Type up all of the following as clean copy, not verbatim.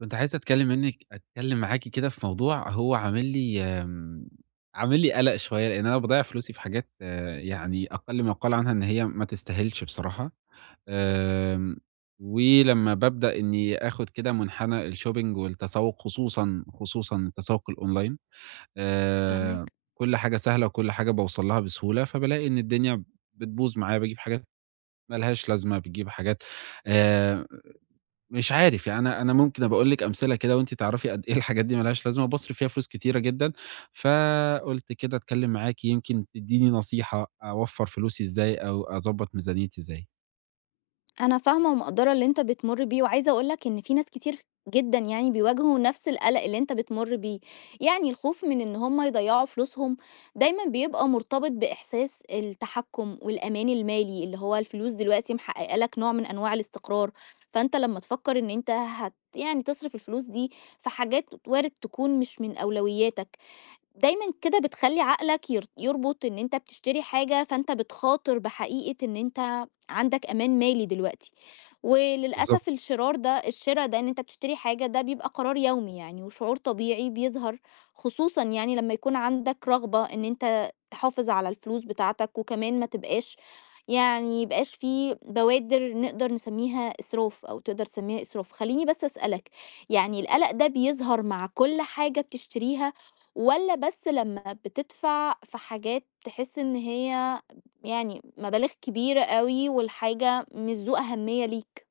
كنت عايز أتكلم معاكِ كده في موضوع هو عامل لي قَلَق شوية، لإن أنا باضيّع فلوسي في حاجات يعني أقل ما يُقال عنها إن هي ما تستاهلش بصراحة. آمم، ولمّا بابدأ إني آخُد كده مُنحنى الshopping والتسوُّق خصوصًا، خصوصًا التسوُّق الأونلاين، آآ، فاهماك. كل حاجة سهلة وكل حاجة باوصل لها بسهولة، فبالاقي إن الدنيا بتبوظ معايا، باجيب حاجات ما لهاش لازمة، باجيب حاجات آآ مش عارف، يعني أنا ممكن أبقى أقول لِك أمثلة كده وأنتِ تعرفي قد إيه الحاجات دي ما لهاش لازمة، باصرف فيها فلوس كتيرة جدًا، فقُلت كده أتكلم معاكِ يمكن تدّيني نصيحة أوفّر فلوسي إزاي أو أضبّط ميزانيتي إزاي. أنا فاهمة ومقدّرة اللي أنت بتمُر بيه، وعايزة أقول لك إن في ناس كتير جدًا يعني بيواجهوا نفس القلق اللي أنت بتمُر بيه، يعني الخوف من إن هم يضيّعوا فلوسهم دايمًا بيبقى مرتبط بإحساس التحكُّم والأمان المالي، اللي هو الفلوس دلوقتي محققة لك نوع من أنواع الاستقرار، فأنت لمّا تفكّر إن أنت يعني تصرف الفلوس دي في حاجات وارد تكون مش من أولوياتك، دايمًا كده بتخلّي عقلك يربط إن أنت بتشتري حاجة، فأنت بتخاطر بحقيقة إن أنت عندك أمان مالي دلوقتي، وللأسف بالضبط. الشرا ده إن أنت بتشتري حاجة ده بيبقى قرار يومي يعني، وشعور طبيعي بيظهر خصوصًا يعني لمّا يكون عندك رغبة إن أنت تحافظ على الفلوس بتاعتك، وكمان ما تبقاش يعني يبقاش في بوادر نقدر نسميها إسراف أو تقدر تسميها إسراف. خلّيني بس أسألك، يعني القلق ده بيظهر مع كل حاجة بتشتريها؟ والّا بس لمّا بتدفع في حاجات تحس إن هي يعني مبالغ كبيرة أوي والحاجة مش ذو أهمية ليك؟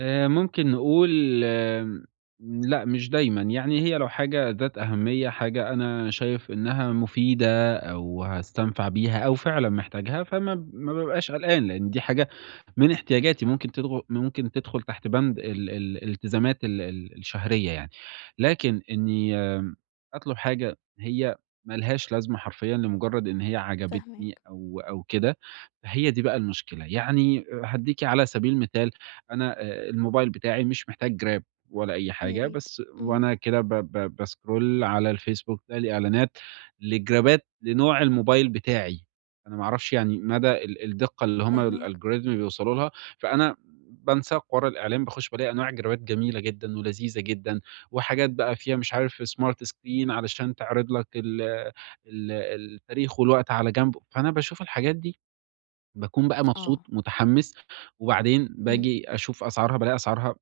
ممكن نقول لأ مش دايمًا، يعني هي لو حاجة ذات أهمية، حاجة أنا شايف إنها مفيدة أو هاستنفع بيها أو فعلًا محتاجها، فما ب ما بابقاش قلقان، لإن دي حاجة من احتياجاتي ممكن تدخل تحت بند ال ال الالتزامات ال ال الشهرية يعني. لكن إني أطلب حاجة هي ما لهاش لازمة حرفيًا لمجرد إن هي عجبتني فاهماك، أو كده، فهي دي بقى المشكلة. يعني هادّيكِ على سبيل المثال أنا الموبايل بتاعي مش محتاج Grab ولا أي يا حاجة، ريت. بس إمم، وأنا كده ب ب بscroll على الفيسبوك ألاقي إعلانات لجرابات لنوع الموبايل بتاعي، أنا ما أعرفش يعني مدى الدقة اللي هم فاهماك. الalgorithm بيوصلوا لها، فأنا بانساق ورا الإعلان، باخش بالاقي أنواع جرابات جميلة جدًا ولذيذة جدًا، وحاجات بقى فيها مش عارف smart screen علشان تعرض لك ال ال التاريخ والوقت على جنب، فأنا باشوف الحاجات دي باكون بقى مبسوط، آه، متحمّس، وبعدين إمم، باجي أشوف أسعارها بالاقي أسعارها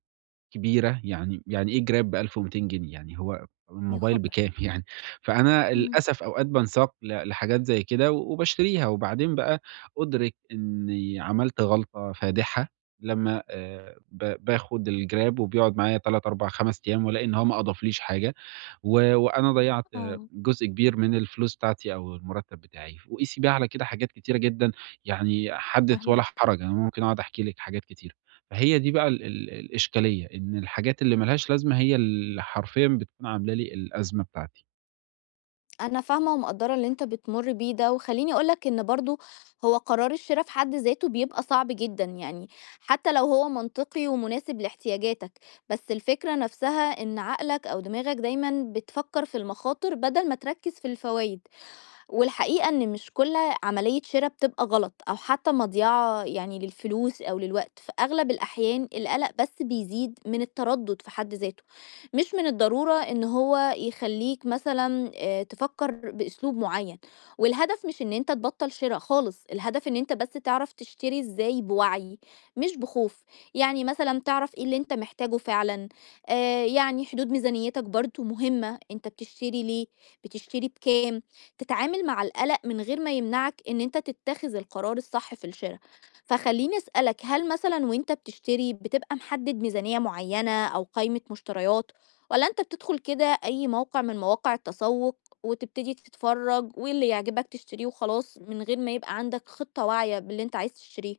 كبيرة، يعني إيه جراب ب1200 جنيه يعني هو يا الموبايل خبر! بكام يعني؟ فأنا إمم، للأسف أوقات بانساق ل لحاجات زي كده وباشتريها، وبعدين بقى أُدرِك إني عملت غلطة فادحة لمّا ب باخد الجراب وبيقعد معايا 3، 4، 5 أيام، وألاقي إن هو ما أضافليش حاجة. و وأنا ضيّعت آه، جزء كبير من الفلوس بتاعتي أو المُرتّب بتاعي، وقيسي بقى على كده حاجات كتيرة جدًا، يعني حدث ولا فاهماك. حرج، أنا ممكن أقعد أحكي لِك حاجات كتيرة. فهي دي بقى ال ال الإشكالية، إن الحاجات اللي ما لهاش لازمة هي اللي حرفيًا بتكون عاملة لي الأزمة بتاعتي. أنا فاهمة ومقدّرة اللي أنت بتمُر بيه ده، وخلّيني أقول لك إن برضه هو قرار الشرا في حد ذاته بيبقى صعب جدًا، يعني حتى لو هو منطقي ومناسب لاحتياجاتك، بس الفكرة نفسها إن عقلك أو دماغك دايمًا بتفكّر في المخاطر بدل ما تركّز في الفوايد، والحقيقة إن مش كل عملية شرا بتبقى غلط أو حتى مضيعة يعني للفلوس أو للوقت. في أغلب الأحيان القلق بس بيزيد من التردد في حد ذاته، مش من الضرورة إن هو يخليك مثلا تفكر بأسلوب معين. والهدف مش إن أنت تبطل شراء خالص، الهدف إن أنت بس تعرف تشتري إزاي بوعي، مش بخوف. يعني مثلا تعرف إيه اللي أنت محتاجه فعلا يعني حدود ميزانيتك برضو مهمة، أنت بتشتري ليه، بتشتري بكام، تتعامل مع القلق من غير ما يمنعك إن أنت تتخذ القرار الصح في الشراء. فخليني أسألك، هل مثلا وأنت بتشتري بتبقى محدد ميزانية معينة أو قائمة مشتريات، ولا أنت بتدخل كده أي موقع من مواقع التسوق وتبتدي تتفرج واللي يعجبك تشتريه وخلاص من غير ما يبقى عندك خطة واعية باللي أنت عايز تشتريه؟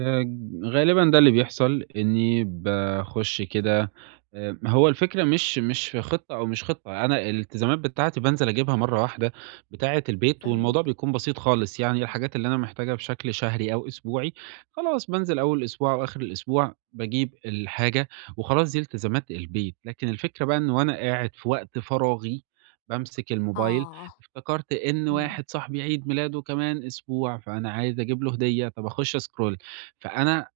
آآ غالبًا ده اللي بيحصل، إنّي باخُش كده، هو الفكرة مش في خطة أو مش خطة، أنا الالتزامات بتاعتي بانزل أجيبها مرّة واحدة بتاعة البيت، والموضوع فاهماك. بيكون بسيط خالص، يعني الحاجات اللي أنا محتاجها بشكل شهري أو أسبوعي، خلاص بانزل أول الأسبوع أو آخر الأسبوع باجيب الحاجة وخلاص، دي التزامات البيت. لكن الفكرة بقى إن وأنا قاعد في وقت فراغي بامسك الموبايل، آه. افتكرت إن امم. واحد صاحبي عيد ميلاده كمان أسبوع، فأنا عايز أجيب له هدية، طَب أخُش أscroll، فأنا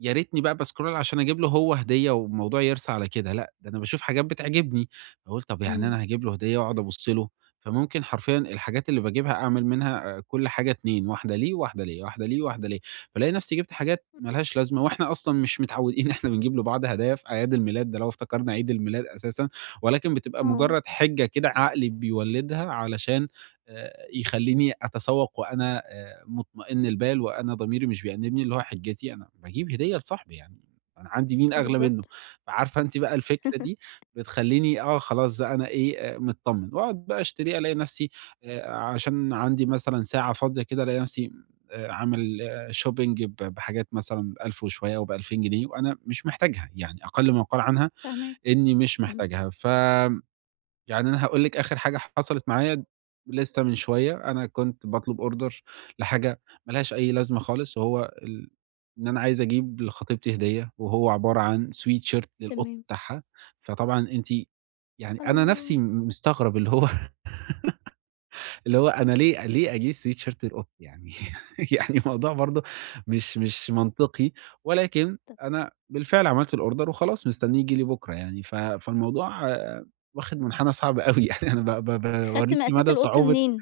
يا ريتني بقى باسكرول عشان أجيب له هو هدية والموضوع يرسى على كده، لأ، ده أنا باشوف حاجات بتعجبني، باقول طب يعني امم. أنا هاجيب له هدية وأقعد أبُص له، فممكن حرفيًا الحاجات اللي باجيبها أعمل منها كل حاجة 2، واحدة ليه، واحدة ليّا، واحدة ليه، واحدة ليّا، فالاقي نفسي جِبت حاجات ما لهاش لازمة، وإحنا أصلًا مش متعودين إحنا بنجيب لبعض هدايا في أعياد الميلاد، ده لو افتكرنا عيد الميلاد أساسًا، ولكن بتبقى اه. مجرد حِجة كده عقلي بيولدها علشان يخلّيني أتسوّق وأنا مطمئن البال وأنا ضميري مش بيأنِّبني، اللي هو حجتي أنا باجيب هدية لصاحبي يعني، أنا عندي مين أغلى منّه، بالظبط. فعارفة أنتِ بقى الفكرة دي بتخلّيني خلاص بقى أنا إيه، متطمن وأقعد بقى أشتريها، ألاقي نَفْسي عشان عندي مثلًا ساعة فاضية كده ألاقي نَفْسي عامل shopping ب بحاجات مثلًا ب1000 وشوية أو ب2000 جنيه وأنا مش محتاجها، يعني أقل ما يُقال عنها فاهماك. إنّي مش امم. محتاجها. ف يعني أنا هاقول لِك آخر حاجة حصلت معايا لسه من شوية، أنا كنت باطلب order لحاجة ما لهاش أي لازمة خالص، وهو ال إن أنا عايز أجيب لخطيبتي هدية، وهو عبارة عن sweatshirt للقط تمام. بتاعها، فطبعًا أنتِ يعني أنا نَفْسي الله. مستغرب اللي هو اللي هو أنا ليه أجيب sweat shirt لأختي يعني، يعني الموضوع برضه مش منطقي، ولكن طب، أنا بالفعل عملت الorder وخلاص مستنيه ييجي لي بكرة يعني، ف فالموضوع واخد منحنى صعب أوي يعني أنا ب ب خدت باوريكِ مقاسات مدى القط صعوبة منين؟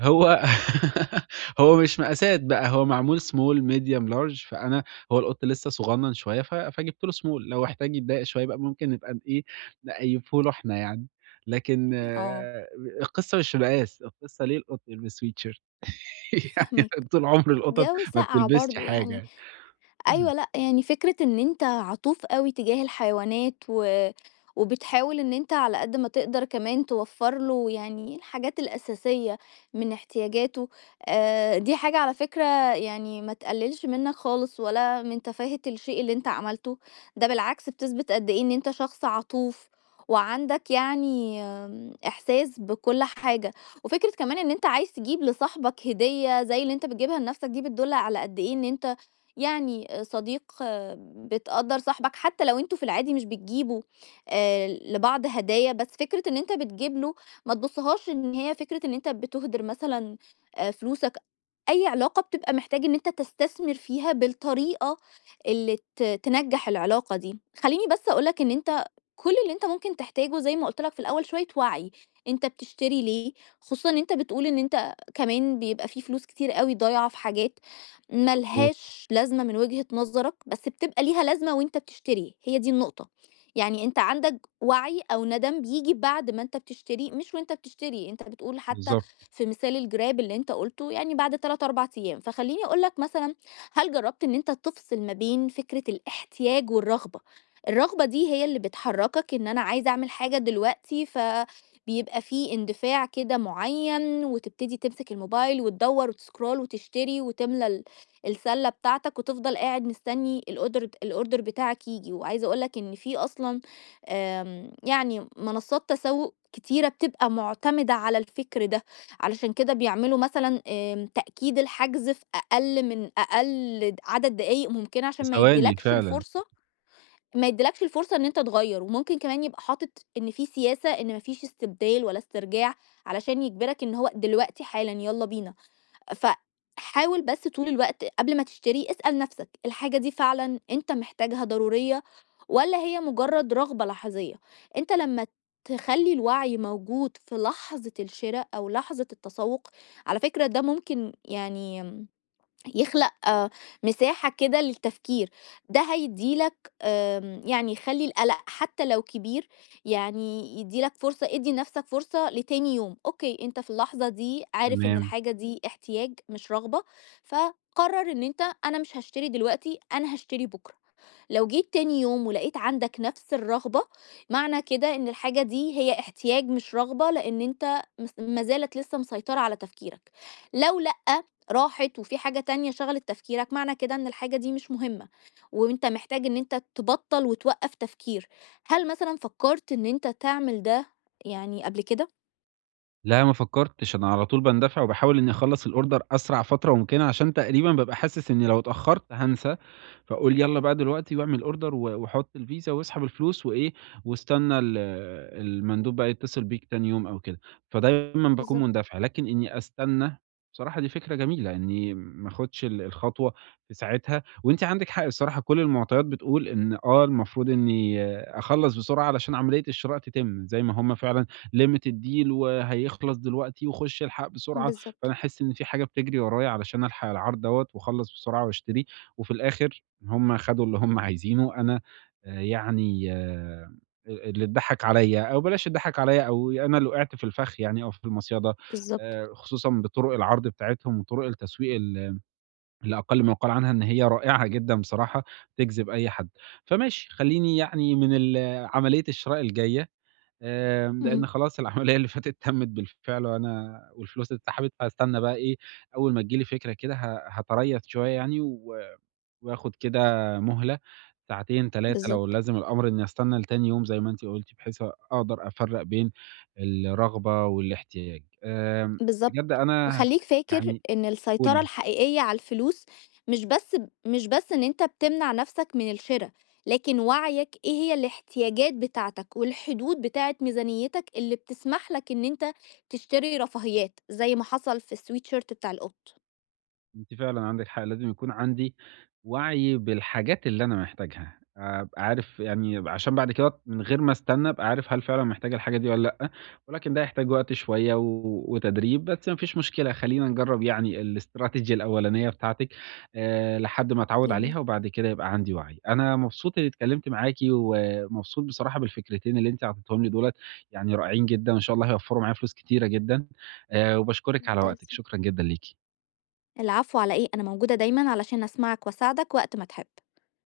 هو هو مش مقاسات بقى، هو معمول small medium large، فأنا هو القط لسه صغنّن شوية ف فجِبت له small، لو احتاج يتضايق شوية بقى ممكن نبقى ن إيه، نقيّفه له إحنا يعني، لكن اه. القصة مش في مقاس، القصة ليه القط يلبس sweatshirt؟ يعني فاهماك. طول عمر القطط الجو ما ساقع بتلبسش برضه حاجة يعني، يعني. أيوه، لأ، يعني فكرة إن أنت عطوف أوي تجاه الحيوانات، و وبتحاول إن أنت على قد ما تقدر كمان توفّر له يعني الحاجات الأساسية من احتياجاته، دي حاجة على فكرة يعني ما تقلّلش منّك خالص ولا من تفاهة الشيء اللي أنت عملته، ده بالعكس بتثبِت قد إيه إن أنت شخص عطوف وعندك يعني إحساس بكل حاجة. وفكرة كمان إن أنت عايز تجيب لصاحبك هدية زي اللي أنت بتجيبها لنَفْسك، دي بتدُل على قد إيه إن أنت يعني صديق بتقدّر صاحبك، حتى لو أنتم في العادي مش بتجيبوا لبعض هدايا، بس فكرة إن أنت بتجيب له، ما تبُصّهاش إن هي فكرة إن أنت بتُهدِر مثلًا فلوسك، أي علاقة بتبقى محتاج إن أنت تستثمر فيها بالطريقة اللي تنجّح العلاقة دي. خلّيني بس أقول لك إن أنت كل اللي أنت ممكن تحتاجه زي ما قُلت لك في الأول شوية وعي، أنت بتشتري ليه؟ خصوصًا إن أنت بتقول إن أنت كمان بيبقى في فلوس كتير أوي ضايعة في حاجات ما مضبوط، لهاش لازمة من وجهة نظرك، بس بتبقى ليها لازمة وأنت بتشتري، هي دي النقطة. يعني أنت عندك وعي أو ندم بييجي بعد ما أنت بتشتري، مش وأنت بتشتري، أنت بتقول حتى بالضبط. في مثال الجراب اللي أنت قُلته يعني بعد 3، 4 أيام. فخلّيني أقول لك مثلًا، هل جرّبت إن أنت تفصل ما بين فكرة الاحتياج والرغبة؟ الرغبة دي هي اللي بتحرّكك إن أنا عايز أعمل حاجة دلوقتي، فبيبقى في اندفاع كده معيّن، وتبتدي تمسك الموبايل وتدوّر وتscroll وتشتري وتملى ال السلة بتاعتك، وتفضل قاعد مستني الأوردر بتاعك ييجي. وعايزة أقول لك إن في أصلًا يعني منصات تسوق كتيرة بتبقى مُعتمدة على الفكر ده، علشان كده بيعملوا مثلًا تأكيد الحجز في أقل من أقل عدد دقايق ممكنة، في عشان ثواني فعلًا. ما يدّيلكش الفرصة إن أنت تغيّر، وممكن كمان يبقى حاطط إن في سياسة إن ما فيش استبدال ولا استرجاع، علشان يجبرك إن هو دلوقتي حالًا يالّا بينا. فحاول بس طول الوقت قبل ما تشتري اسأل نفسك، الحاجة دي فعلا انت محتاجها ضرورية؟ ولا هي مجرد رغبة لحظية؟ انت لما تخلي الوعي موجود في لحظة الشراء او لحظة التسوق، على فكرة ده ممكن يعني يخلق مساحة كده للتفكير. ده هيديلك يعني يخلي القلق حتى لو كبير، يعني يديلك فرصة. ادي نفسك فرصة لتاني يوم، اوكي انت في اللحظة دي عارف ان تمام. الحاجة دي احتياج مش رغبة، فقرر ان انت، انا مش هشتري دلوقتي، انا هشتري بكرة. لو جيت تاني يوم ولقيت عندك نفس الرغبة، معنى كده ان الحاجة دي هي احتياج مش رغبة، لان انت ما زالت لسه مسيطرة على تفكيرك. لو لأ، راحت وفي حاجة تانية شغلت تفكيرك، معنى كده إن الحاجة دي مش مهمة، وأنت محتاج إن أنت تبطّل وتوقّف تفكير. هل مثلًا فكّرت إن أنت تعمل ده يعني قبل كده؟ لا ما فكّرتش، أنا على طول باندفع وباحاول إنّي أخلّص الorder أسرع فترة ممكنة، عشان تقريبًا بابقى حاسس إنّي لو اتأخّرت هانسى، فاقول يالّا بقى دلوقتي واعمل order، و وحُط الفيزا واسحب الفلوس وإيه، واستنى المندوب بقى يتصل بيك تاني يوم أو كده، فدايمًا باكون بالضبط. مندفع، لكن إنّي أستنى بصراحة دي فكرة جميلة، إنّي ما آخُدش الخطوة في ساعتها، وأنتِ عندِك حق الصراحة، كل المعطيات بتقول إن المفروض إنّي أخلّص بسرعة علشان عملية الشراء تتم، زي ما هم فعلًا limited deal وهيخلص دلوقتي وخُش الحق بسرعة، بالضبط. فأنا أحس إن في حاجة بتجري ورايا علشان ألحق العرض دوّة وأخلّص بسرعة وأشتريه، وفي الآخر هم خدوا اللي هم عايزينه، أنا آآ يعني آآ اللي اتضحّك عليّا أو بلاش اتضحّك عليّا أو أنا اللي وقعت في الفخ يعني أو في المصيدة، بالضبط. خصوصًا بطُرق العرض بتاعتهم وطُرق التسويق لا أقل ما يُقال عنها إن هي رائعة جدًا بصراحة، تجذب أي حد. فماشي، خلّيني يعني من عملية الشراء الجاية، لإن إمم. خلاص العملية اللي فاتت تمِّت بالفعل وأنا والفلوس اتسحبت، فهاستنى بقى إيه، أول ما تيجي لي فكرة كده هاتريث شوية يعني، و وآخُد كده مهلة ساعتين، 3 لو بالضبط. لازم الأمر إني أستنى لتاني يوم زي ما أنتِ قُلتِ، بحيث أقدر أفرّق بين الرغبة والاحتياج. بجد بالضبط. أنا وخلّيك فاكر يعني إن السيطرة قولي. الحقيقية على الفلوس مش بس إن أنت بتمنع نَفْسك من الشِرا، لكن وعيك إيه هي الاحتياجات بتاعتك والحدود بتاعة ميزانيتك اللي بتسمح لك إن أنت تشتري رفاهيات، زي ما حصل في الsweatshirt بتاع القط. أنتِ فعلًا عندِك حق، لازم يكون عندي وعي بالحاجات اللي أنا محتاجها، أبقى عارف يعني عشان بعد كده من غير ما استنى أبقى عارف هل فعلًا محتاج الحاجة دي والّا لأ، ولكن ده يحتاج وقت شوية و وتدريب، بس ما فيش مشكلة، خلّينا نجرّب يعني الاستراتيجية الأولانية بتاعتِك لحد ما أتعوّد جميل. عليها وبعد كده يبقى عندي وعي. أنا مبسوط إني اتكلمت معاكِ، ومبسوط بصراحة بالفكرتين اللي أنتِ عطيتيهم لي دُولة، يعني رائعين جدًا وإن شاء الله هيوفّروا معايا فلوس كتيرة جدًا، وباشكرِك على ممتاز. وقتِك، شكرًا جدًا ليكِ. العفو على إيه، أنا موجودة دايمًا علشان أسمعك وأساعدك وقت ما تحب.